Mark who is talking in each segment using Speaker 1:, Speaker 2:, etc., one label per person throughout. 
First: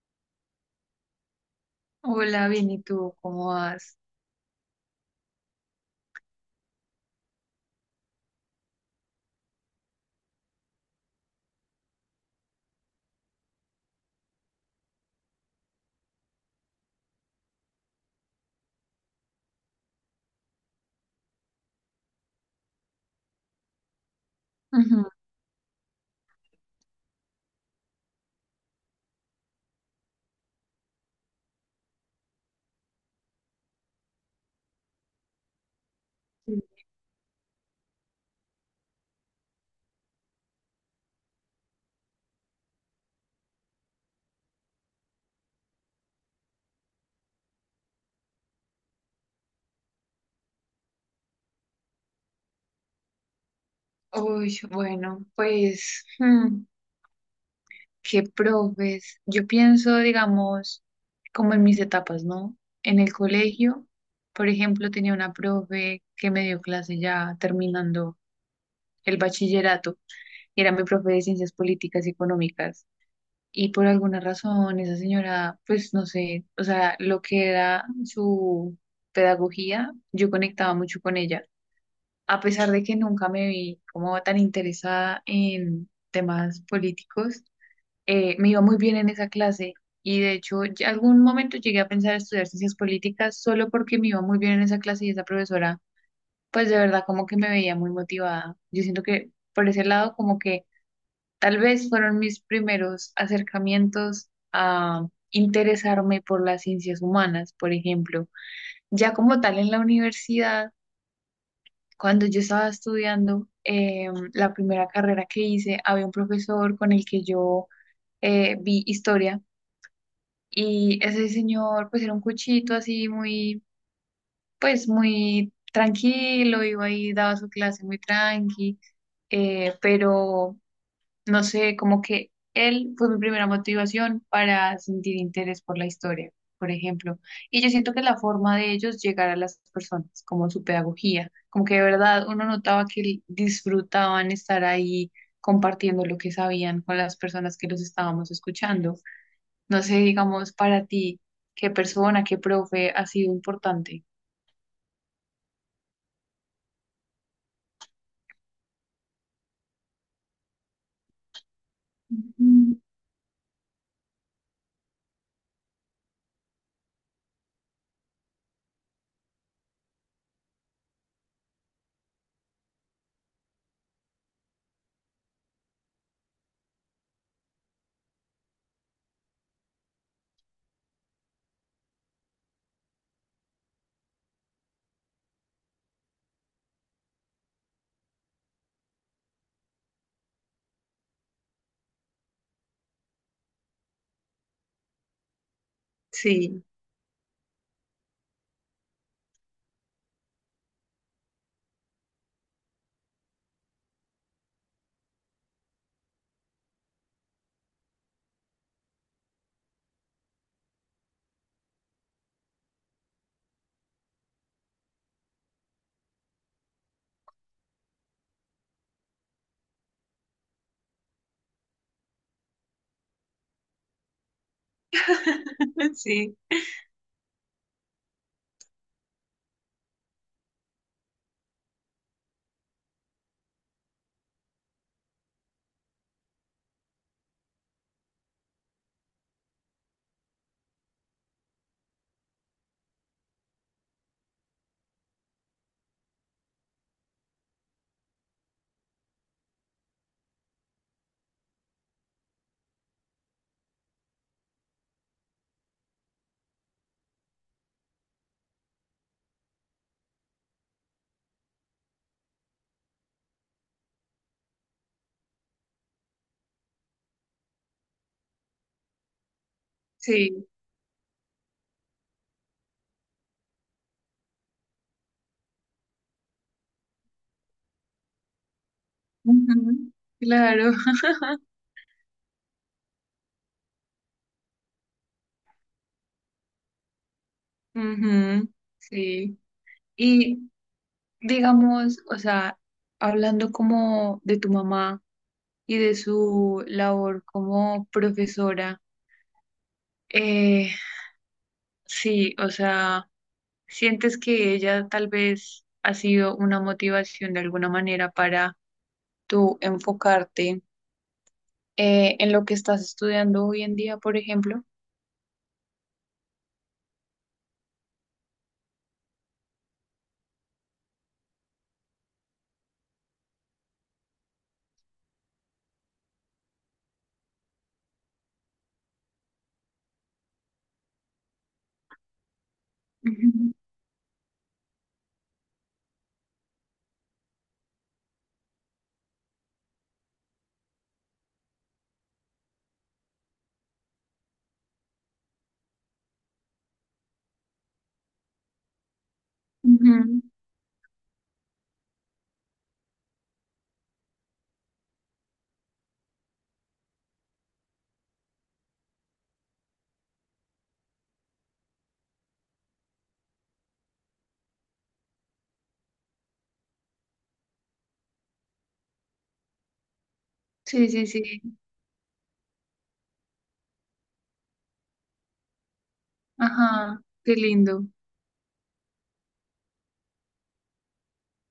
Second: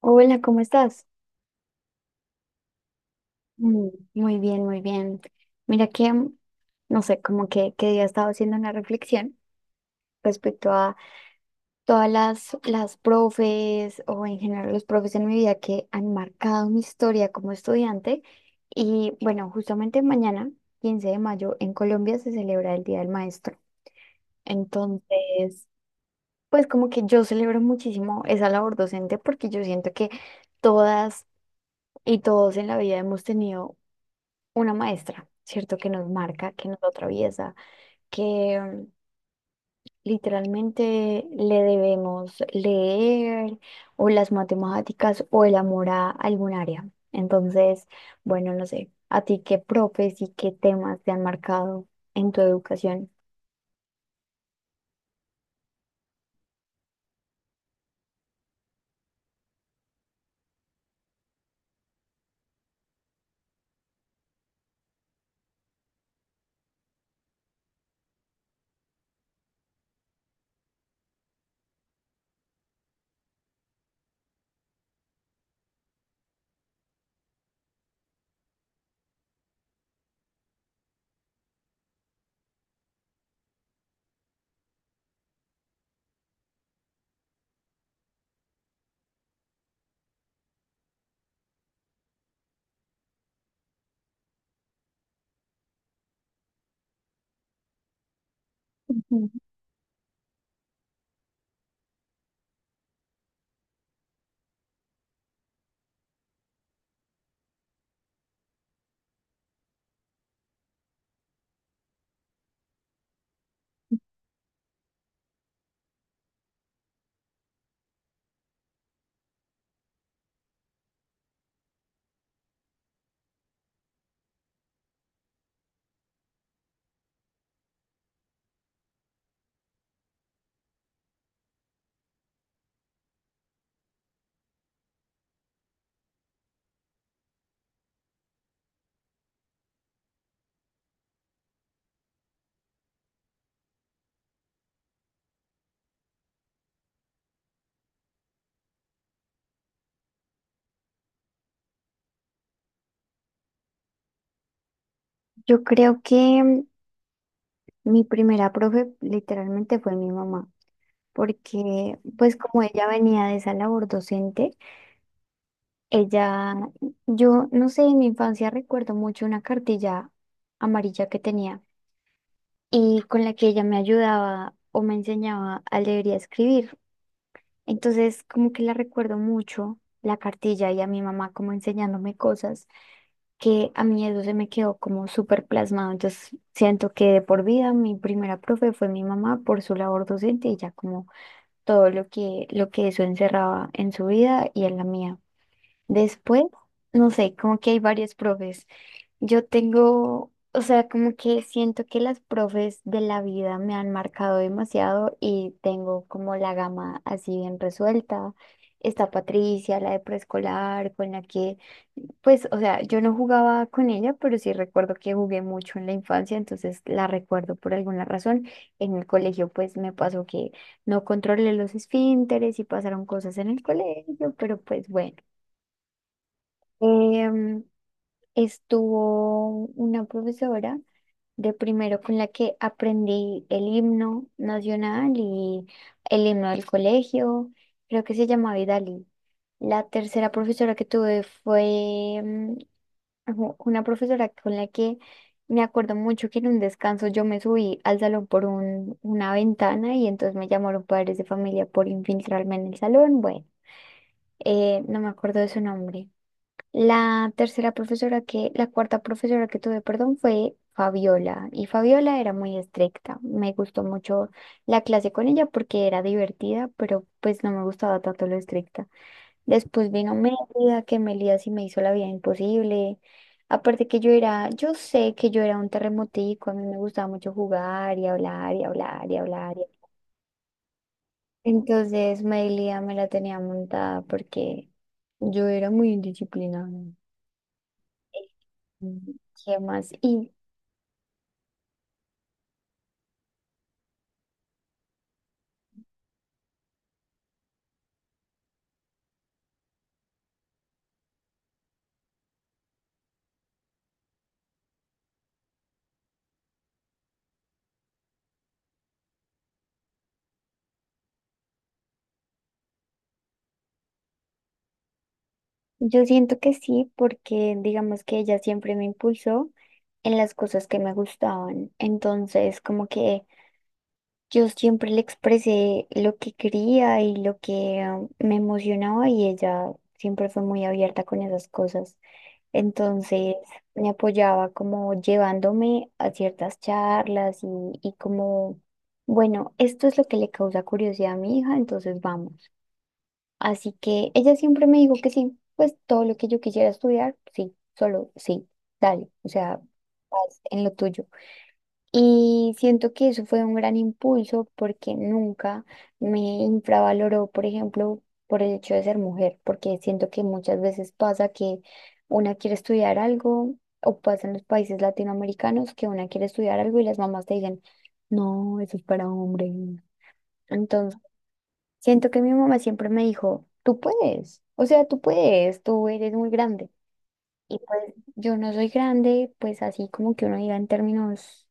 Speaker 1: Hola, ¿cómo estás?
Speaker 2: Hola, bien, ¿y tú cómo
Speaker 1: Mm,
Speaker 2: vas?
Speaker 1: muy bien, muy bien. Mira que, no sé, como que día he estado haciendo una reflexión respecto a todas las profes o en general los profes en mi vida que han marcado mi historia como estudiante. Y bueno, justamente mañana, 15 de mayo, en Colombia se celebra el Día del Maestro.
Speaker 2: Ujú.
Speaker 1: Entonces, pues como que yo celebro muchísimo esa labor docente porque yo siento que todas y todos en la vida hemos tenido una maestra, ¿cierto? Que nos marca, que nos atraviesa, que mm, literalmente le debemos leer o las matemáticas o el amor a algún área. Entonces, bueno, no sé, a ti qué profes y qué temas te han marcado en tu educación.
Speaker 2: Uy, bueno, pues, qué profes. Yo pienso, digamos, como en mis etapas, ¿no? En el colegio, por ejemplo, tenía una profe que me dio clase ya terminando el bachillerato. Era mi profe de ciencias políticas y económicas. Y por alguna razón, esa señora, pues no sé, o sea, lo que era su pedagogía, yo conectaba mucho con ella. A pesar de que nunca me vi como tan interesada en temas políticos, me iba muy bien en esa clase y de hecho ya algún momento llegué a pensar estudiar ciencias políticas solo porque me iba muy bien en esa clase y esa profesora, pues de verdad como que me veía muy motivada. Yo siento
Speaker 1: Ujú.
Speaker 2: que por ese lado como que tal vez fueron mis primeros acercamientos a interesarme por las ciencias humanas, por ejemplo. Ya como tal en la universidad cuando yo estaba estudiando la primera carrera que hice, había un profesor con el que yo vi historia y ese señor pues era un cuchito así muy, pues muy tranquilo, iba ahí, daba su clase muy tranqui, pero no sé, como que él fue mi primera motivación para sentir interés por la historia, por ejemplo. Y yo siento que la forma de ellos llegar a las personas, como su pedagogía, como que de verdad uno notaba que disfrutaban estar ahí compartiendo lo que sabían con las personas que los estábamos escuchando. No sé, digamos, para ti, qué persona, qué profe ha sido importante.
Speaker 1: Yo creo que mi primera profe literalmente fue mi mamá, porque pues como
Speaker 2: Ujú.
Speaker 1: ella venía de esa labor docente, ella, yo no sé, en mi infancia recuerdo mucho una cartilla amarilla que tenía y con la que ella me ayudaba o me enseñaba a leer y a escribir. Entonces, como que la recuerdo mucho, la cartilla y a mi mamá como enseñándome cosas que a mí eso se me quedó como súper plasmado. Entonces, siento que de por vida mi primera profe fue mi mamá por su labor docente y ya como todo lo que eso encerraba en su vida y en la mía. Después,
Speaker 2: Sí,
Speaker 1: no sé, como que hay varios profes. Yo tengo, o sea, como que siento que las profes de la vida me han marcado demasiado y tengo como la gama así bien resuelta. Está Patricia, la de preescolar, con la que, pues, o sea, yo no jugaba con ella, pero sí recuerdo que jugué mucho en la infancia, entonces la recuerdo por alguna razón. En el colegio, pues, me pasó que no controlé los esfínteres y pasaron cosas en el colegio, pero pues bueno.
Speaker 2: sí,
Speaker 1: Em, estuvo una profesora de primero con la que aprendí el himno nacional y el himno del colegio, creo que se llamaba Vidalí. La tercera profesora que tuve fue una profesora con la que me acuerdo mucho que en un descanso yo me subí al salón por una ventana y entonces me llamaron padres de familia por infiltrarme en el salón. Bueno, no me acuerdo de su nombre. La cuarta profesora que tuve, perdón, fue Fabiola. Y Fabiola era muy estricta. Me gustó mucho la clase con ella porque era divertida, pero pues no me gustaba tanto lo estricta. Después vino
Speaker 2: sí.
Speaker 1: Mélida, que Mélida sí me hizo la vida imposible. Aparte que yo era, yo sé que yo era un terremotico, a mí me gustaba mucho jugar y hablar y hablar y hablar.
Speaker 2: Ujú. Claro.
Speaker 1: Entonces Mélida me la tenía montada porque yo era muy indisciplinada.
Speaker 2: Ujú,
Speaker 1: Mm,
Speaker 2: sí.
Speaker 1: ¿Qué más? Y
Speaker 2: Y digamos, o sea, hablando como de tu mamá y de su labor como profesora, eh, sí, o sea, ¿sientes que ella tal vez ha sido una motivación de alguna manera para tú enfocarte en lo que estás estudiando hoy en día, por ejemplo?
Speaker 1: yo siento que sí, porque digamos que ella siempre me impulsó en las cosas que me gustaban. Entonces, como que yo siempre le expresé lo que quería y lo que me emocionaba y ella siempre fue muy abierta con esas cosas. Entonces,
Speaker 2: Ujú,
Speaker 1: me apoyaba como llevándome a ciertas charlas y como, bueno, esto es lo que le causa curiosidad a mi hija, entonces vamos. Así que ella siempre me dijo que sí, pues todo lo que yo quisiera estudiar, sí, solo sí, dale, o sea,
Speaker 2: ujú.
Speaker 1: haz en lo tuyo. Y siento que eso fue un gran impulso porque nunca me infravaloró, por ejemplo, por el hecho de ser mujer, porque siento que muchas veces pasa que una quiere estudiar algo, o pasa en los países latinoamericanos que una quiere estudiar algo y las mamás te dicen, no, eso es para hombres.
Speaker 2: Sí, sí, sí.
Speaker 1: Siento que mi mamá siempre me dijo, tú puedes, o sea, tú puedes, tú eres muy grande.
Speaker 2: Ajá, qué
Speaker 1: Y
Speaker 2: lindo.
Speaker 1: pues yo no soy grande, pues así como que uno diga en términos,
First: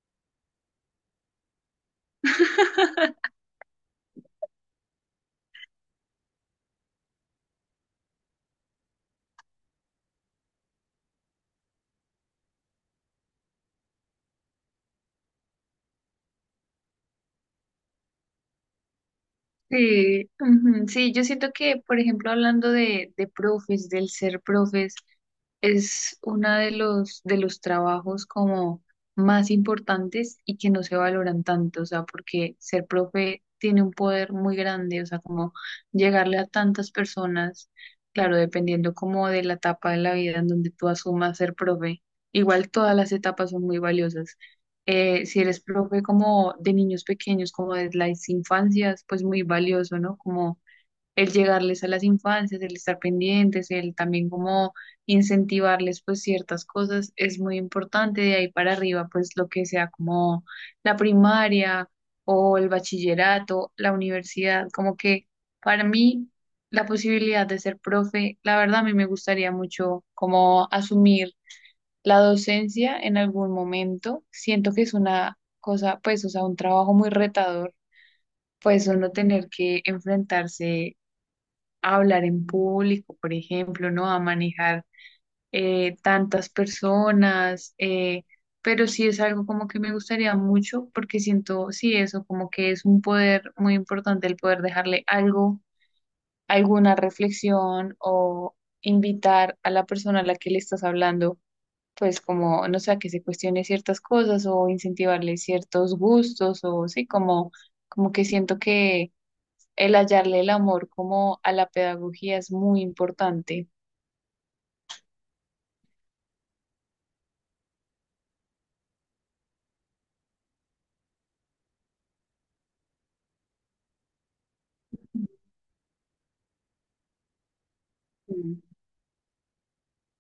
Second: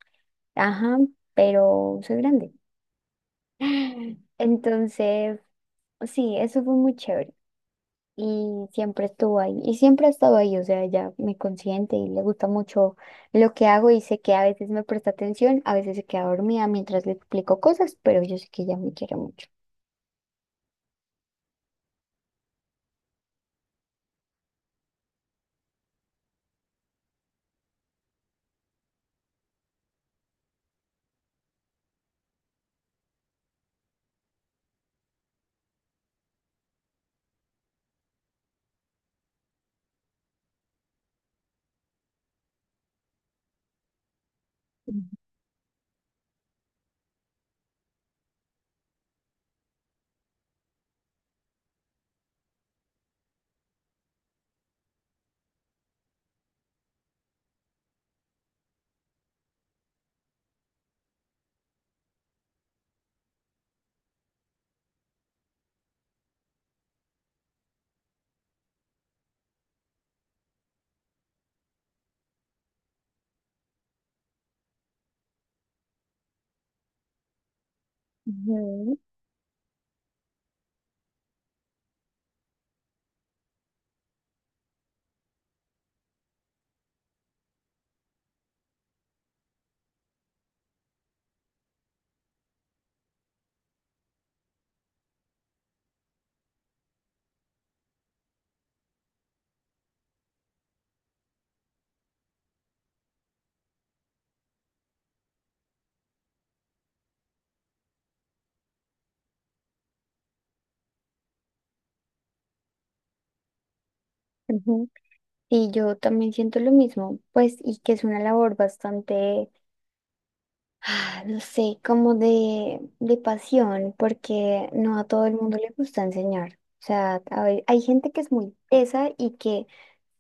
Speaker 1: ajá, pero soy grande. Entonces, sí, eso fue muy chévere. Y siempre estuvo ahí, y siempre ha estado ahí, o sea, ella me consiente y le gusta mucho lo que hago y sé que a veces me presta atención, a veces se queda dormida mientras le explico cosas, pero yo sé que ella me quiere mucho.
Speaker 2: Sí, ujú, sí, yo siento que, por ejemplo, hablando de profes, del ser profes, es uno de los trabajos como más importantes y que no se valoran tanto, o sea, porque ser profe tiene un poder muy grande, o sea, como llegarle a tantas personas, claro, dependiendo como de la etapa de la vida en donde tú asumas ser profe, igual todas las etapas son muy valiosas. Si eres profe como de niños pequeños, como de las infancias, pues muy valioso, ¿no? Como el llegarles a las infancias, el estar pendientes, el también como incentivarles pues ciertas cosas es muy importante. De ahí para arriba, pues lo que sea como la primaria o el bachillerato, la universidad, como que para mí la posibilidad de ser profe, la verdad a mí me gustaría mucho como asumir la docencia en algún momento. Siento que es una cosa, pues, o sea, un trabajo muy retador, pues
Speaker 1: Ujú,
Speaker 2: uno tener que enfrentarse a hablar en público, por ejemplo, ¿no? A manejar tantas personas, pero sí es algo como que me gustaría mucho porque siento, sí, eso como que es un poder muy importante el poder dejarle algo, alguna reflexión o invitar a la persona a la que le estás hablando pues como, no sé, a que se cuestione ciertas cosas o incentivarle ciertos gustos o sí, como, como que siento que el hallarle el amor como a la pedagogía es muy importante.
Speaker 1: ujú. Y yo también siento lo mismo, pues, y que es una labor bastante, ah, no sé, como de pasión, porque no a todo el mundo le gusta enseñar. O sea, hay gente que es muy
Speaker 2: Ujú.
Speaker 1: tesa y que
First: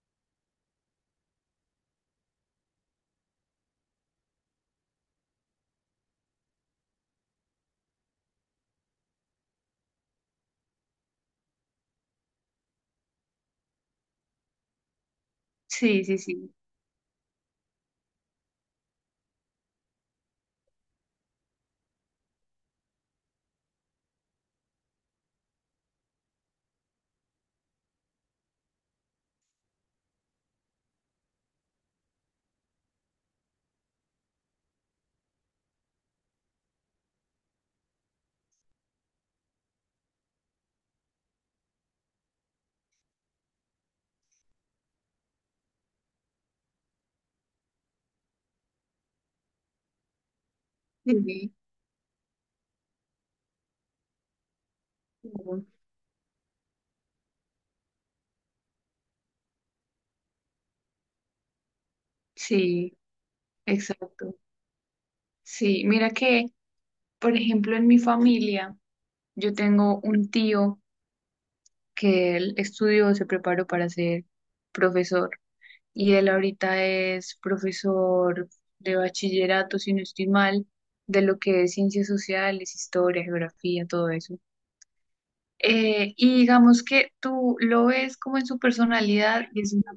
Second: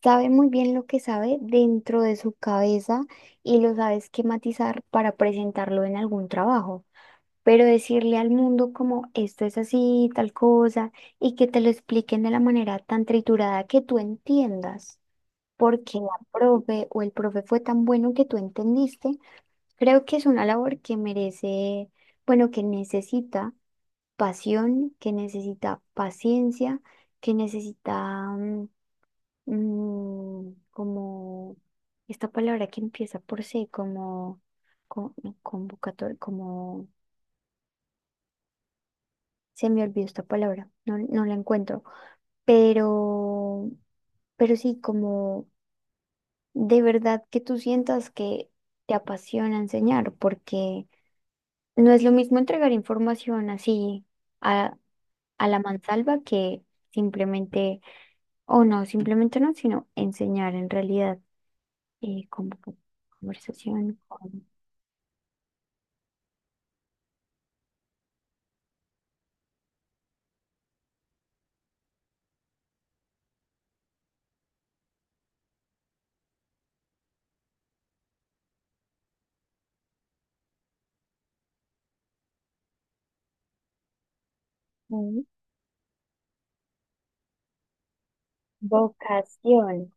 Speaker 1: sabe muy bien lo que sabe dentro de su cabeza y lo sabe esquematizar para presentarlo en algún trabajo. Pero decirle al mundo como esto es así, tal cosa, y que te lo expliquen de la manera tan triturada que tú entiendas porque
Speaker 2: Sí,
Speaker 1: la
Speaker 2: sí, sí,
Speaker 1: profe o el profe fue tan bueno que tú entendiste. Creo que es una labor que merece, bueno, que necesita pasión, que necesita paciencia, que necesita como esta palabra que empieza por C, como, no, convocatoria, como se me olvidó esta palabra, no, no la encuentro, pero, pero sí, como de verdad que tú sientas que te apasiona enseñar, porque
Speaker 2: sí,
Speaker 1: no es lo mismo entregar información así a, a la
Speaker 2: claro.
Speaker 1: mansalva que simplemente, o no, simplemente no, sino enseñar en realidad como con
Speaker 2: Sí,
Speaker 1: conversación,
Speaker 2: exacto.
Speaker 1: con
Speaker 2: Sí, mira que, por ejemplo, en mi familia, yo tengo un tío que él estudió, se preparó para ser profesor. Y él ahorita es profesor de bachillerato, si no estoy mal, de lo que es ciencias sociales, historia, geografía, todo eso.
Speaker 1: mm,
Speaker 2: Y digamos que tú lo ves como en su personalidad y es
Speaker 1: vocación.
Speaker 2: una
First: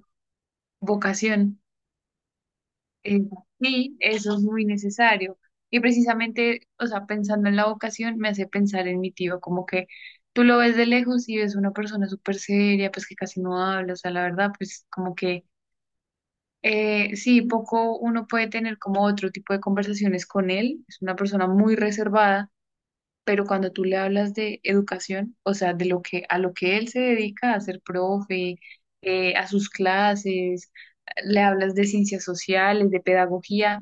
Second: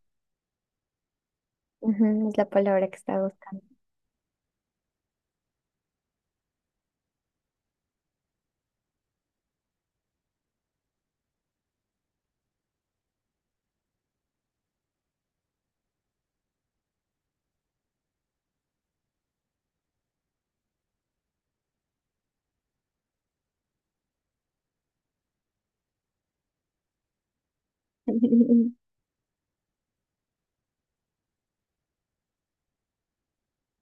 Speaker 2: vocación.
Speaker 1: Ujú, es la palabra que
Speaker 2: Eh,
Speaker 1: estaba buscando.
Speaker 2: sí, eso es muy necesario. Y precisamente, o sea, pensando en la vocación, me hace pensar en mi tío, como que tú lo ves de lejos y ves una persona súper seria, pues que casi no habla, o sea, la verdad, pues como que sí, poco uno puede tener como otro tipo de conversaciones con él. Es una persona muy reservada, pero cuando tú le hablas de educación, o sea, de lo que a lo que él se dedica, a ser profe, a sus clases, le hablas de ciencias sociales, de pedagogía,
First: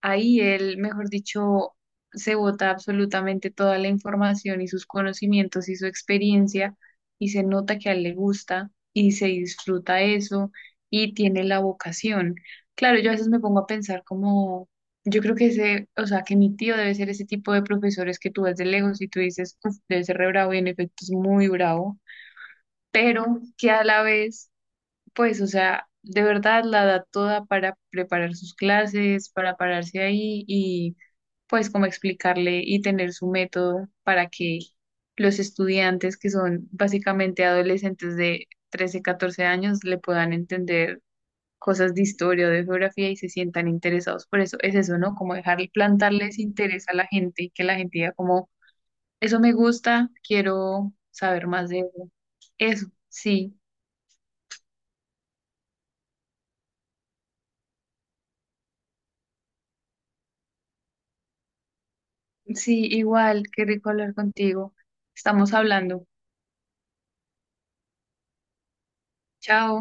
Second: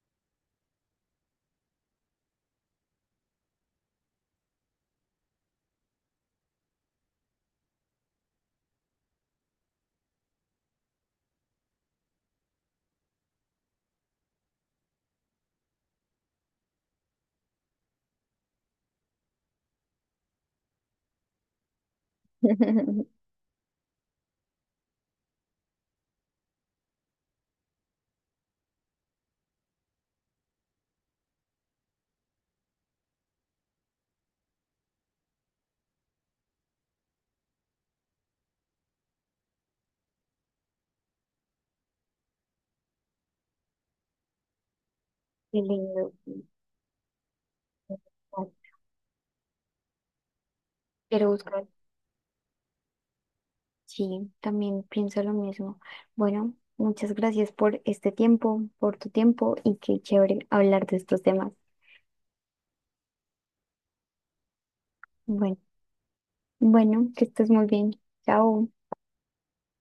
Speaker 2: ahí él, mejor dicho, se bota absolutamente toda la información y sus conocimientos y su experiencia y se nota que a él le gusta y se disfruta eso y tiene la vocación. Claro, yo a veces me pongo a pensar como, yo creo que ese, o sea, que mi tío debe ser ese tipo de profesores que tú ves de lejos y tú dices, "Uf, debe ser re bravo y en efecto es muy bravo, pero que a la vez pues, o sea, de verdad la da toda para preparar sus clases, para pararse ahí y pues como explicarle y tener su método para que los estudiantes que son básicamente adolescentes de 13 14 años le puedan entender cosas de historia o de geografía y se sientan interesados. Por eso es eso, ¿no? Como dejar
Speaker 1: Qué lindo.
Speaker 2: plantarles interés a la gente y que la gente diga como, eso me gusta, quiero
Speaker 1: Pero
Speaker 2: saber
Speaker 1: buscar.
Speaker 2: más de eso. Eso, sí.
Speaker 1: Sí, también pienso lo mismo. Bueno, muchas gracias por este tiempo, por tu tiempo y qué chévere hablar de estos temas.
Speaker 2: Sí, igual, qué rico hablar contigo. Estamos
Speaker 1: Bueno,
Speaker 2: hablando.
Speaker 1: bueno, que estés muy bien. Chao.
Speaker 2: Chao.